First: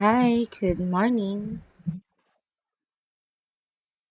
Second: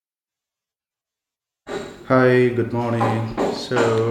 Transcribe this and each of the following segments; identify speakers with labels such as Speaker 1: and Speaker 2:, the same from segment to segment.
Speaker 1: Hi, good morning.
Speaker 2: Hi, good morning. So,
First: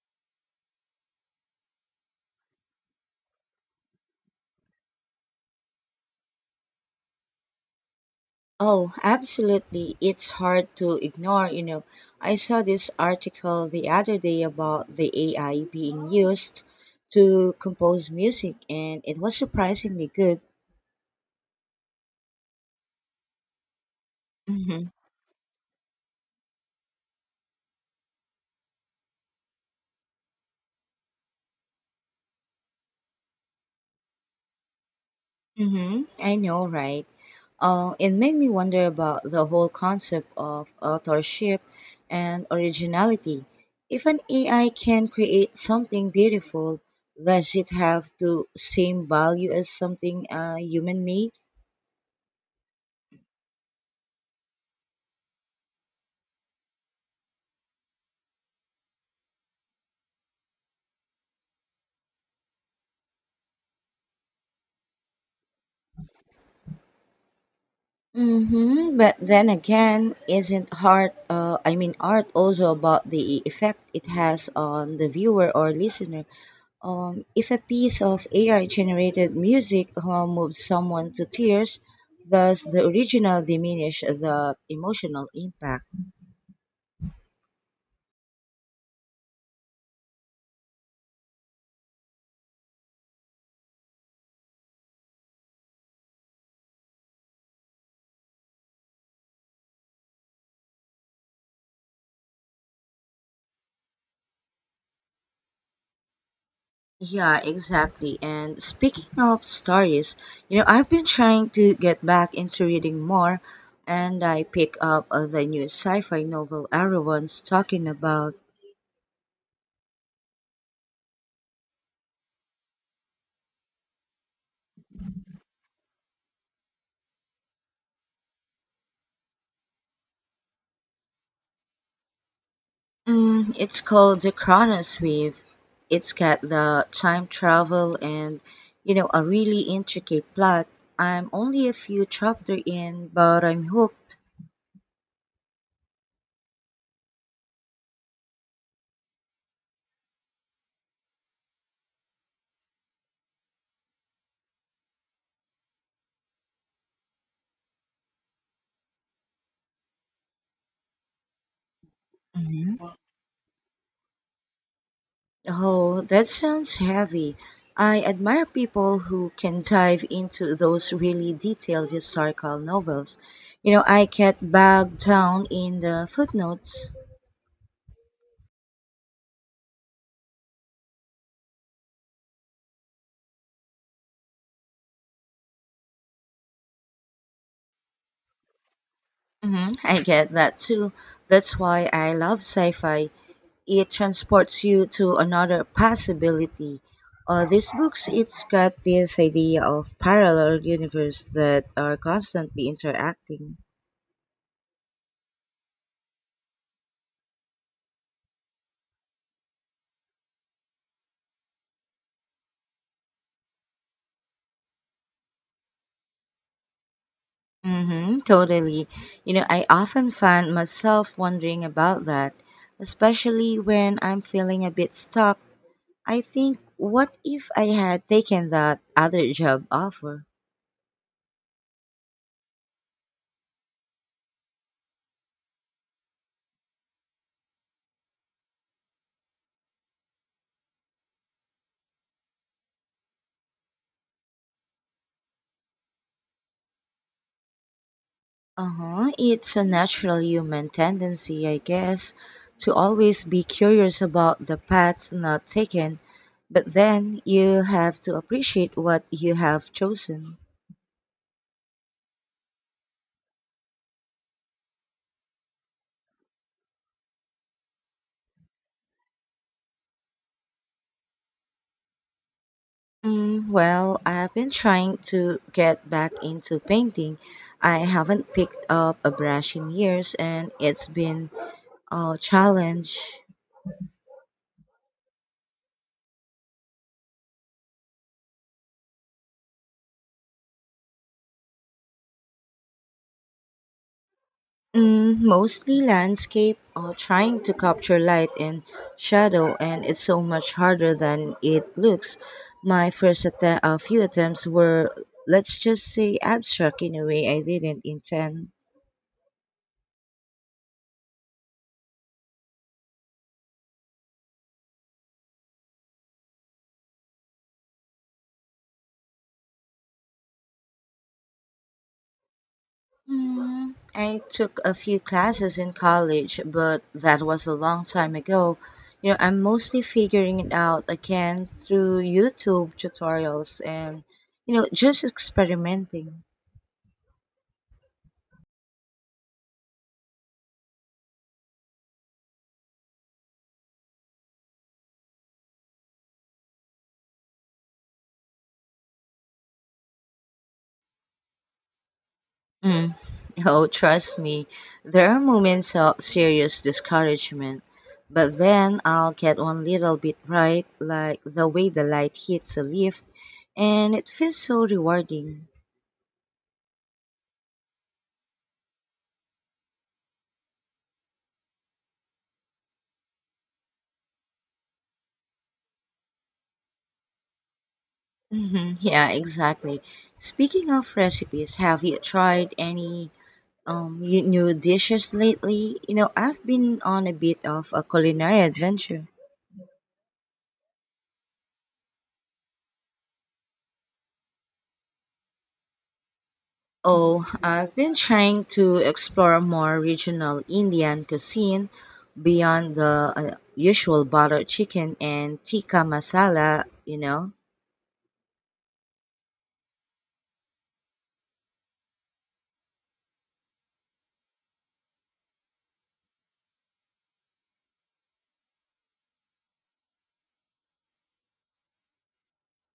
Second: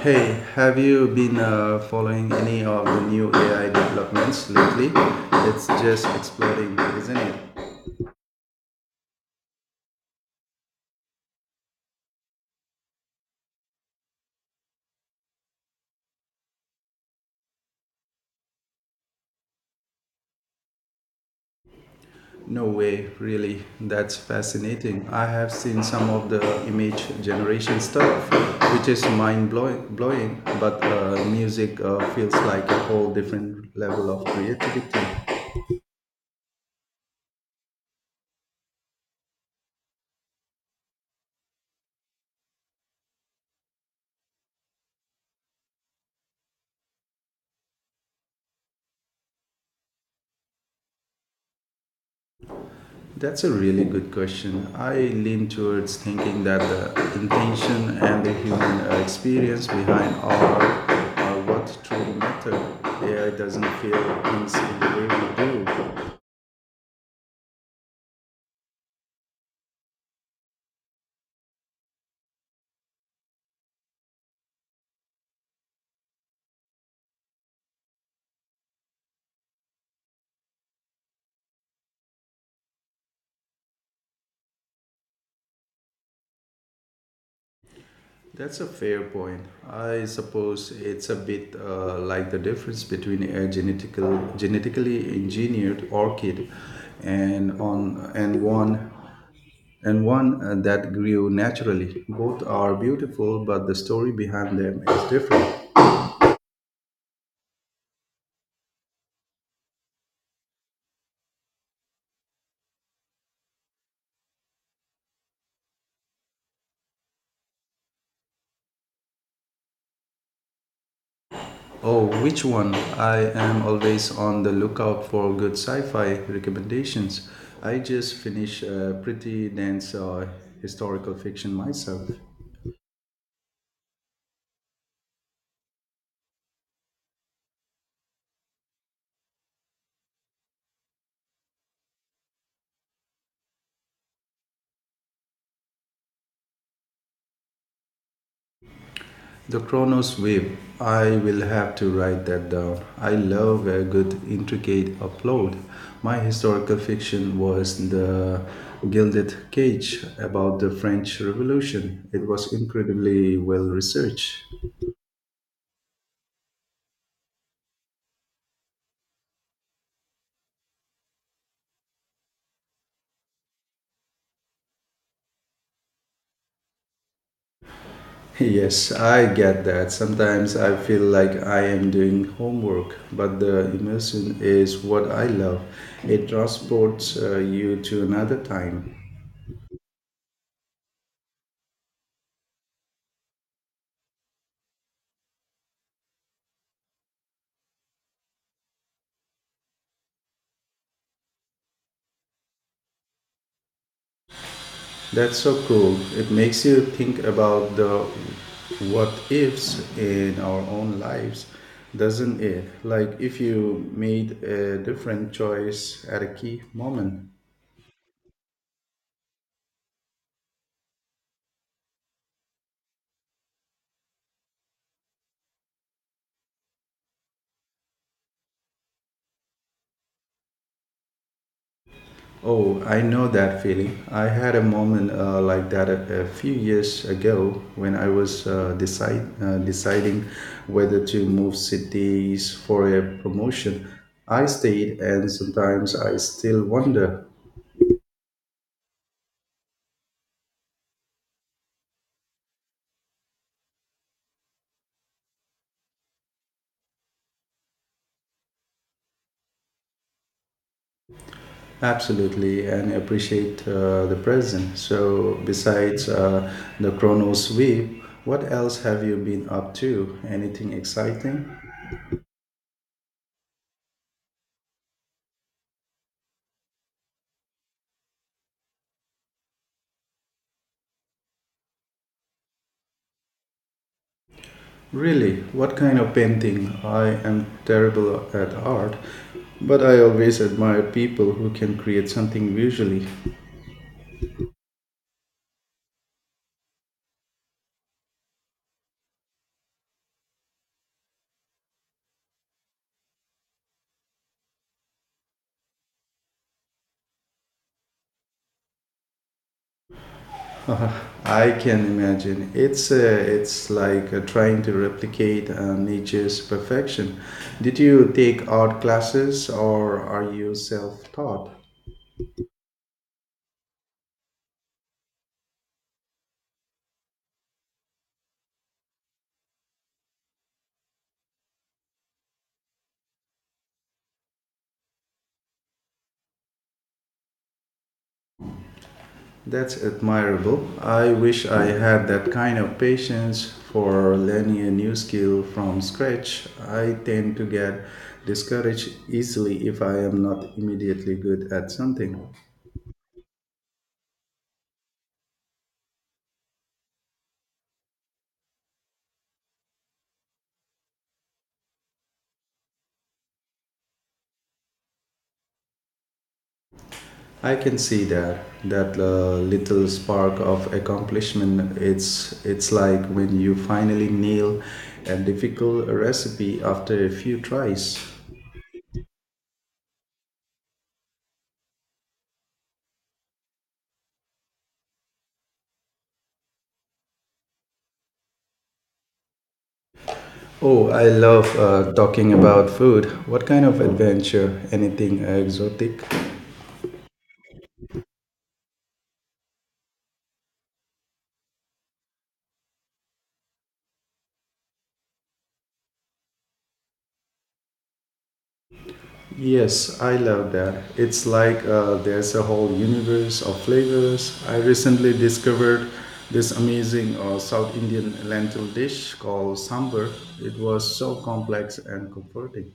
Speaker 2: hey, have you been following any of the new AI developments lately? It's just exploding, isn't it?
Speaker 1: Oh, absolutely. It's hard to ignore, you know. I saw this article the other day about the AI being used to compose music, and it was surprisingly good.
Speaker 2: No way, really. That's fascinating. I have seen some of the image generation stuff, which is mind blowing but music feels like a whole different level of creativity.
Speaker 1: Mm-hmm. I know, right? It made me wonder about the whole concept of authorship and originality. If an AI can create something beautiful, does it have to same value as something human made?
Speaker 2: That's a really good question. I lean towards thinking that the intention and the human experience behind our what truly matter. AI doesn't feel things in the way we do.
Speaker 1: Mm-hmm. But then again, isn't art, I mean, art also about the effect it has on the viewer or listener? If a piece of AI generated music moves someone to tears, does the original diminish the emotional impact?
Speaker 2: That's a fair point. I suppose it's a bit like the difference between a genetically engineered orchid and on and one and one that grew naturally. Both are beautiful, but the story behind them is different.
Speaker 1: Yeah, exactly. And speaking of stories, you know, I've been trying to get back into reading more, and I pick up the new sci fi novel everyone's talking about.
Speaker 2: Oh, which one? I am always on the lookout for good sci fi recommendations. I just finished a pretty dense historical fiction myself.
Speaker 1: It's called the Chronos Weave. It's got the time travel and, you know, a really intricate plot. I'm only a few chapters in, but I'm hooked.
Speaker 2: The Chronos Wave. I will have to write that down. I love a good, intricate upload. My historical fiction was The Gilded Cage about the French Revolution. It was
Speaker 1: Hmm
Speaker 2: incredibly well researched.
Speaker 1: Oh, that sounds heavy. I admire people who can dive into those really detailed historical novels. You know, I get bogged down in the footnotes.
Speaker 2: Yes, I get that. Sometimes I feel like I am doing homework, but the immersion is what I love. It transports you to another time.
Speaker 1: Hmm I get that too. That's why I love sci fi. It transports you to another possibility. These books, it's got this idea of parallel universe that are constantly interacting.
Speaker 2: That's so cool. It makes you think about the what ifs in our own lives, doesn't it? Like if you made a different choice at a key moment.
Speaker 1: Mm-hmm, totally. You know, I often find myself wondering about that, especially when I'm feeling a bit stuck. I think, what if I had taken that other job offer?
Speaker 2: Oh, I know that feeling. I had a moment like that a few years ago when I was deciding whether to move cities for a promotion. I stayed, and sometimes I still wonder.
Speaker 1: Uh-huh. It's a natural human tendency, I guess, to always be curious about the paths not taken, but then you have to appreciate what you have chosen.
Speaker 2: Absolutely, and appreciate the present. So, besides the chrono sweep, what else have you been up to? Anything exciting?
Speaker 1: Well, I've been trying to get back into painting. I haven't picked up a brush in years and it's been a challenge.
Speaker 2: Really, what kind of painting? I am terrible at art, but I always admire people who can create something visually.
Speaker 1: Mm, mostly landscape, trying to capture light and shadow, and it's so much harder than it looks. My few attempts were, let's just say, abstract in a way I didn't intend.
Speaker 2: I can imagine. It's like trying to replicate nature's perfection. Did you take art classes or are you self-taught?
Speaker 1: I took a few classes in college, but that was a long time ago. You know, I'm mostly figuring it out again through YouTube tutorials and, you know, just experimenting.
Speaker 2: That's admirable. I wish I had that kind of patience for learning a new skill from scratch. I tend to get discouraged easily if I am not immediately good at something.
Speaker 1: Mm. Oh, trust me, there are moments of serious discouragement, but then I'll get one little bit right, like the way the light hits a lift, and it feels so rewarding.
Speaker 2: I can see that little spark of accomplishment. It's like when you finally nail a difficult recipe after a few tries.
Speaker 1: Hmm Yeah, exactly. Speaking of recipes, have you tried any new dishes lately? You know, I've been on a bit of a culinary adventure.
Speaker 2: Oh, I love talking about food. What kind of adventure? Anything exotic?
Speaker 1: Oh, I've been trying to explore more regional Indian cuisine beyond the usual butter chicken and tikka masala, you know.
Speaker 2: Yes, I love that. It's like there's a whole universe of flavors. I recently discovered this amazing South Indian lentil dish called sambar. It was so complex and comforting.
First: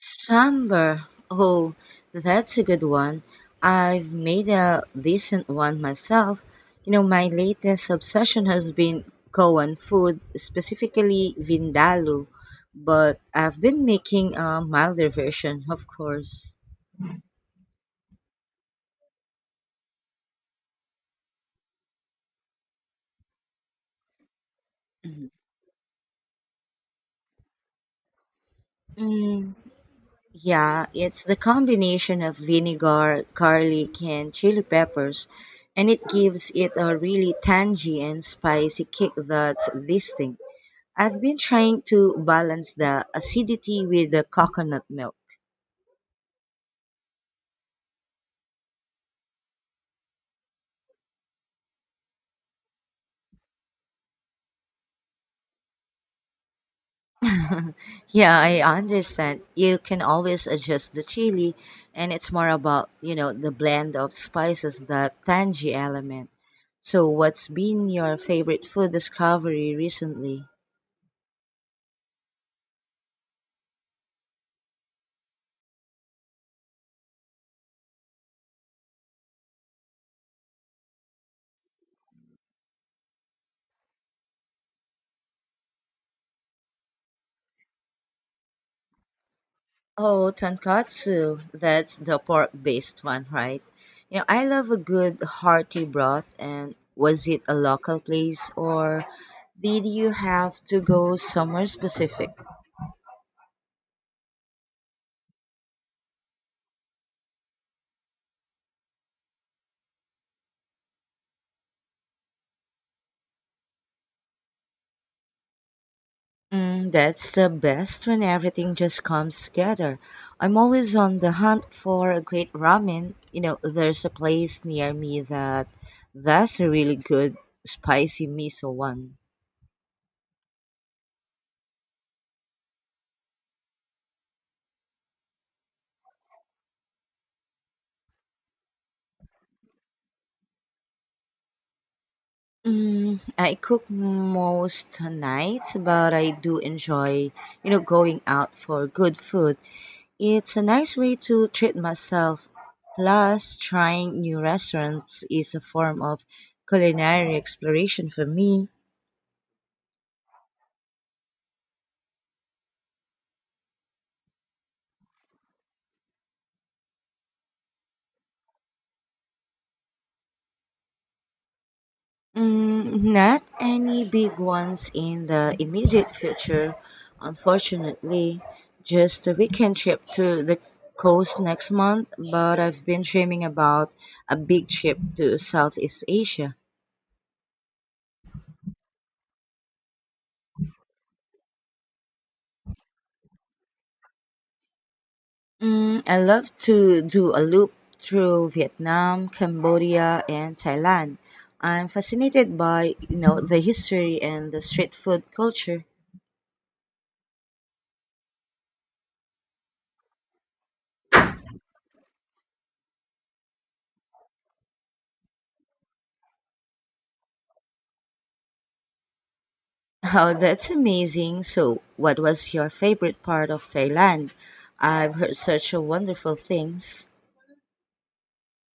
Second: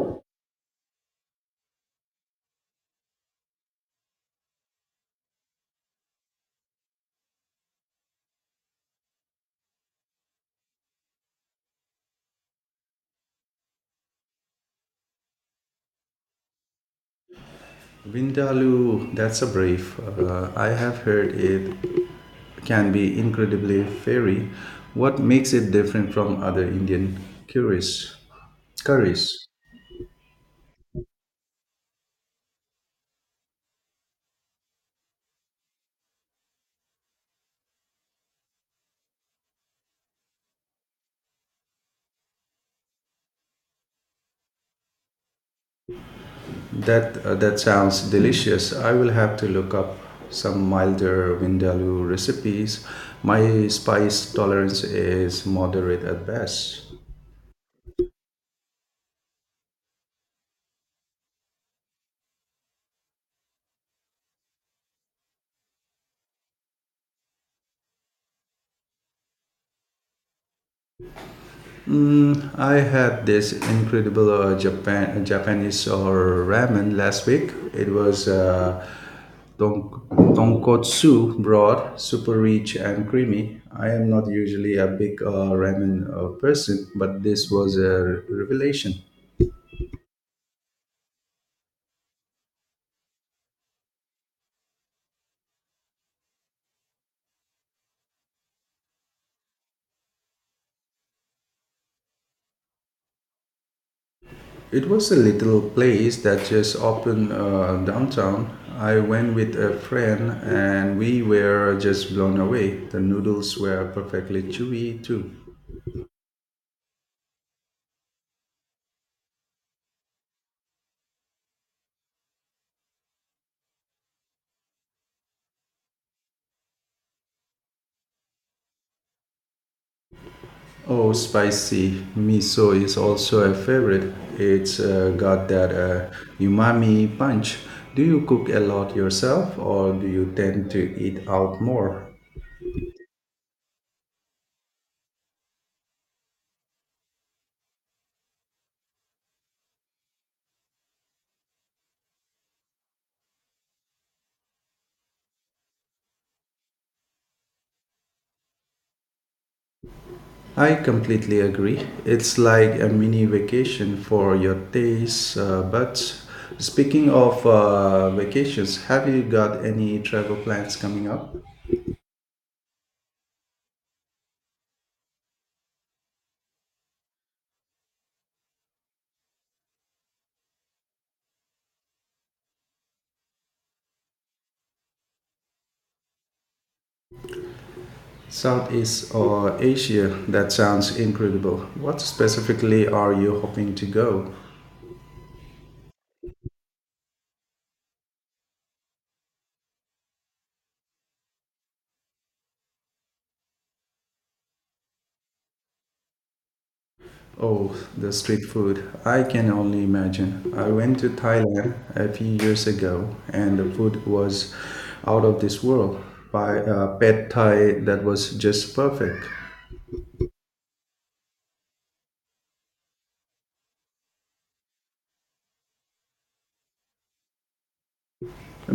Speaker 1: Sambar. Oh, that's a good one. I've made a decent one myself. You know, my latest obsession has been Goan food, specifically Vindaloo, but I've been making a milder version, of course.
Speaker 2: Vindaloo, that's a brief. I have heard it can be incredibly fiery. What makes it different from other Indian curries? curries?
Speaker 1: Mm, Yeah, it's the combination of vinegar, garlic, and chili peppers, and it gives it a really tangy and spicy kick that's distinct. I've been trying to balance the acidity with the coconut milk.
Speaker 2: That sounds delicious. I will have to look up some milder vindaloo recipes. My spice tolerance is moderate at best.
Speaker 1: Yeah, I understand. You can always adjust the chili, and it's more about, you know, the blend of spices, the tangy element. So, what's been your favorite food discovery recently?
Speaker 2: I had this incredible Japanese or ramen last week. It was ton- tonkotsu broth, super rich and creamy. I am not usually a big ramen person, but this was a revelation.
Speaker 1: Oh, tonkatsu. That's the pork based one, right? You know, I love a good hearty broth. And was it a local place or did you have to go somewhere specific?
Speaker 2: It was a little place that just opened downtown. I went with a friend and we were just blown away. The noodles were perfectly chewy too.
Speaker 1: Mm, that's the best when everything just comes together. I'm always on the hunt for a great ramen. You know, there's a place near me that that's a really good spicy miso one.
Speaker 2: Oh, spicy miso is also a favorite. It's got that umami punch. Do you cook a lot yourself or do you tend to eat out more?
Speaker 1: Mm, I cook most nights, but I do enjoy, you know, going out for good food. It's a nice way to treat myself. Plus, trying new restaurants is a form of culinary exploration for me.
Speaker 2: I completely agree. It's like a mini vacation for your taste buds. Speaking of vacations, have you got any travel plans coming up?
Speaker 1: Mm, not any big ones in the immediate future, unfortunately. Just a weekend trip to the coast next month, but I've been dreaming about a big trip to Southeast Asia.
Speaker 2: Southeast or Asia? That sounds incredible. What specifically are you hoping to go?
Speaker 1: Mm, I love to do a loop through Vietnam, Cambodia, and Thailand. I'm fascinated by, you know, the history and the street food culture.
Speaker 2: Oh, the street food. I can only imagine. I went to Thailand a few years ago and the food was out of this world. By pad Thai that was just perfect.
Speaker 1: Oh, that's amazing. So, what was your favorite part of Thailand? I've heard such a wonderful things.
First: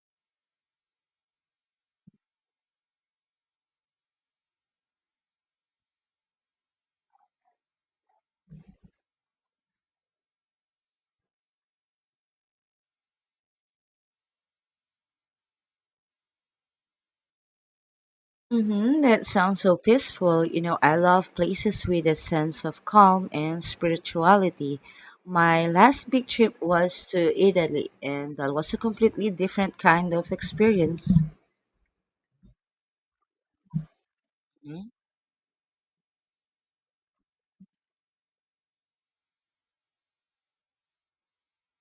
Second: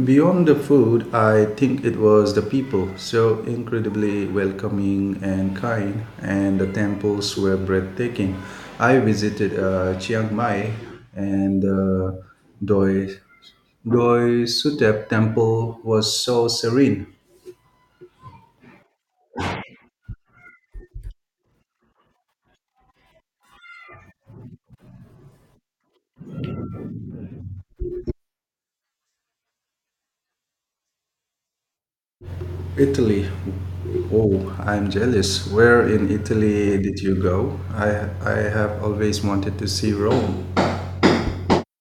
Speaker 2: Beyond the food, I think it was the people, so incredibly welcoming and kind, and the temples were breathtaking. I visited Chiang Mai and Doi, Doi Sudep temple was so serene.
Speaker 1: Mm-hmm, that sounds so peaceful. You know, I love places with a sense of calm and spirituality. My last big trip was to Italy, and that was a completely different kind of experience.
Speaker 2: Italy, oh, I'm jealous. Where in Italy did you go? I have always wanted to see Rome.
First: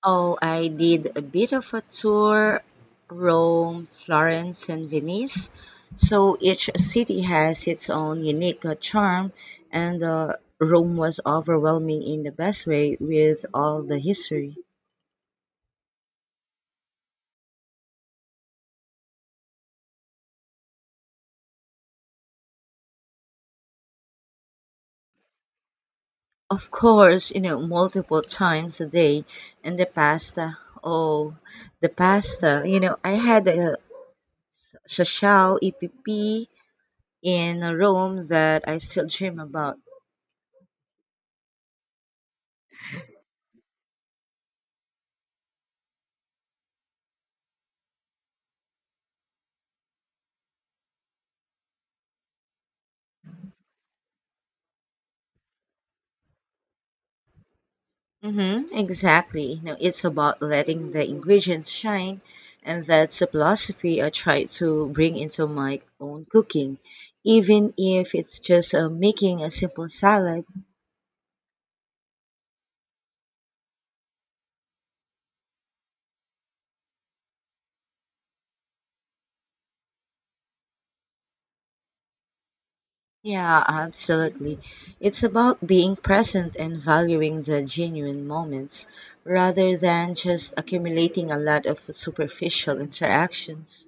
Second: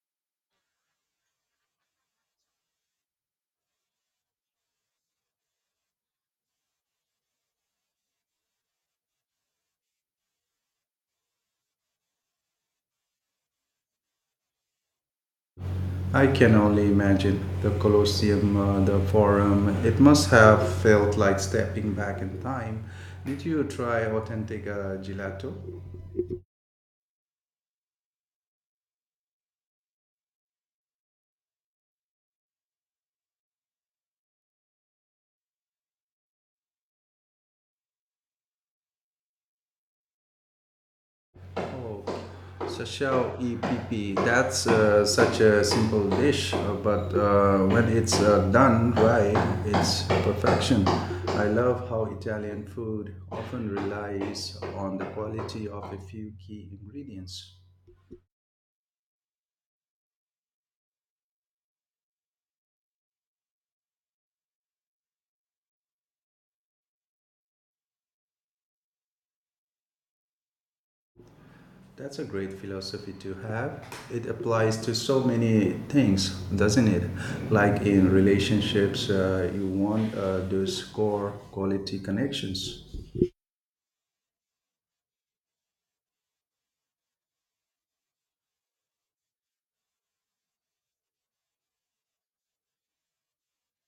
Speaker 1: Oh, I did a bit of a tour Rome, Florence, and Venice. So each city has its own unique charm, and Rome was overwhelming in the best way with all the history.
Speaker 2: I can only imagine the Colosseum, the Forum. It must have felt like stepping back in time. Did you try authentic gelato?
Speaker 1: Of course, you know, multiple times a day, and the pasta. Oh, the pasta. You know, I had a shashao EPP in Rome that I still dream about.
Speaker 2: Oh, sashao EPP. That's such a simple dish, but when it's done right, it's perfection. I love how Italian food often relies on the quality of a few key ingredients.
Speaker 1: Mm-hmm, exactly. No, it's about letting the ingredients shine, and that's a philosophy I try to bring into my own cooking, even if it's just making a simple salad.
Speaker 2: That's a great philosophy to have. It applies to so many things, doesn't it? Like in relationships, you want those core quality connections.
Speaker 1: Yeah, absolutely. It's about being present and valuing the genuine moments rather than just accumulating a lot of superficial interactions.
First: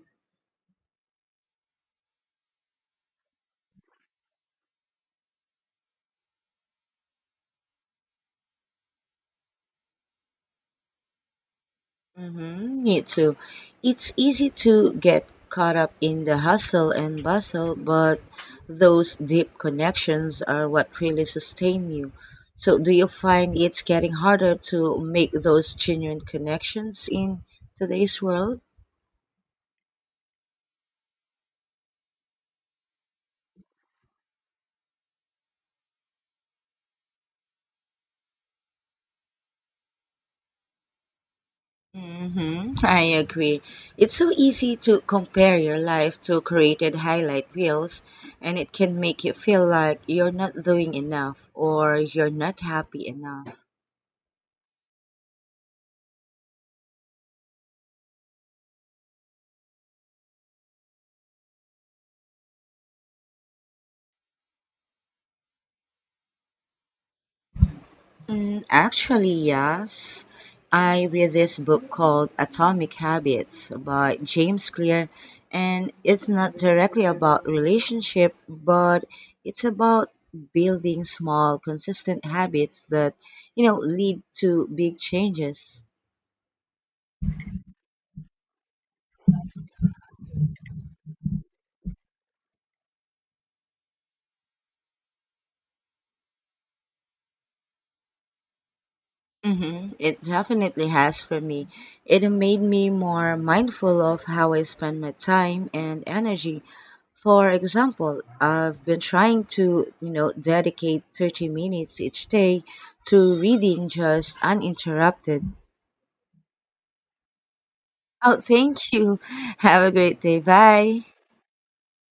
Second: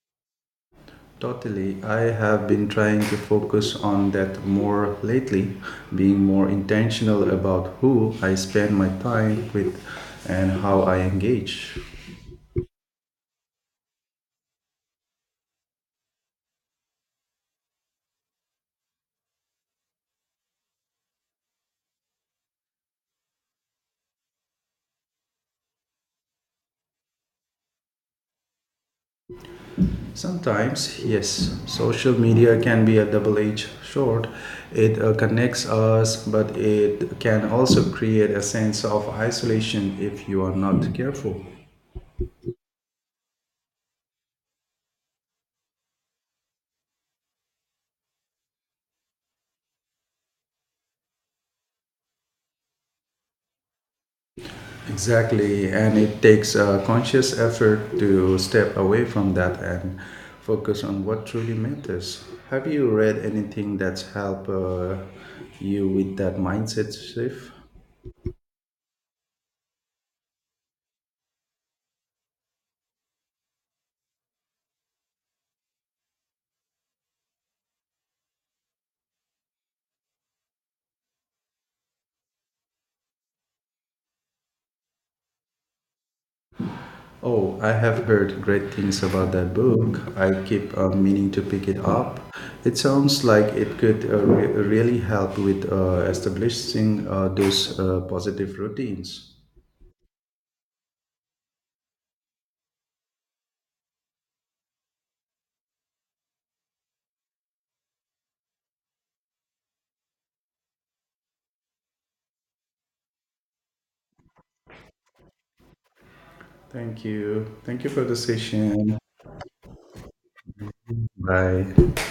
Speaker 2: Totally. I have been trying to focus on that more lately, being more intentional about who I spend my time with and how I engage.
Speaker 1: Mm, me too. It's easy to get caught up in the hustle and bustle, but those deep connections are what really sustain you. So, do you find it's getting harder to make those genuine connections in today's world?
Speaker 2: Sometimes, yes, social media can be a double edged sword. It connects us, but it can also create a sense of isolation if you are not careful.
Speaker 1: Hmm I agree. It's so easy to compare your life to created highlight reels, and it can make you feel like you're not doing enough or you're not happy enough.
Speaker 2: Exactly, and it takes a conscious effort to step away from that and focus on what truly matters. Have you read anything that's helped you with that mindset shift?
Speaker 1: Mm, actually, yes. I read this book called Atomic Habits by James Clear, and it's not directly about relationship, but it's about building small, consistent habits that, you know, lead to big changes.
Speaker 2: Oh, I have heard great things about that book. I keep meaning to pick it up. It sounds like it could really help with establishing those positive routines.
Speaker 1: Mm-hmm. It definitely has for me. It made me more mindful of how I spend my time and energy. For example, I've been trying to, you know, dedicate 30 minutes each day to reading just uninterrupted.
Speaker 2: Thank you. Thank you for the
Speaker 1: Oh, thank
Speaker 2: session.
Speaker 1: you. Have a great day. Bye.
Speaker 2: Bye.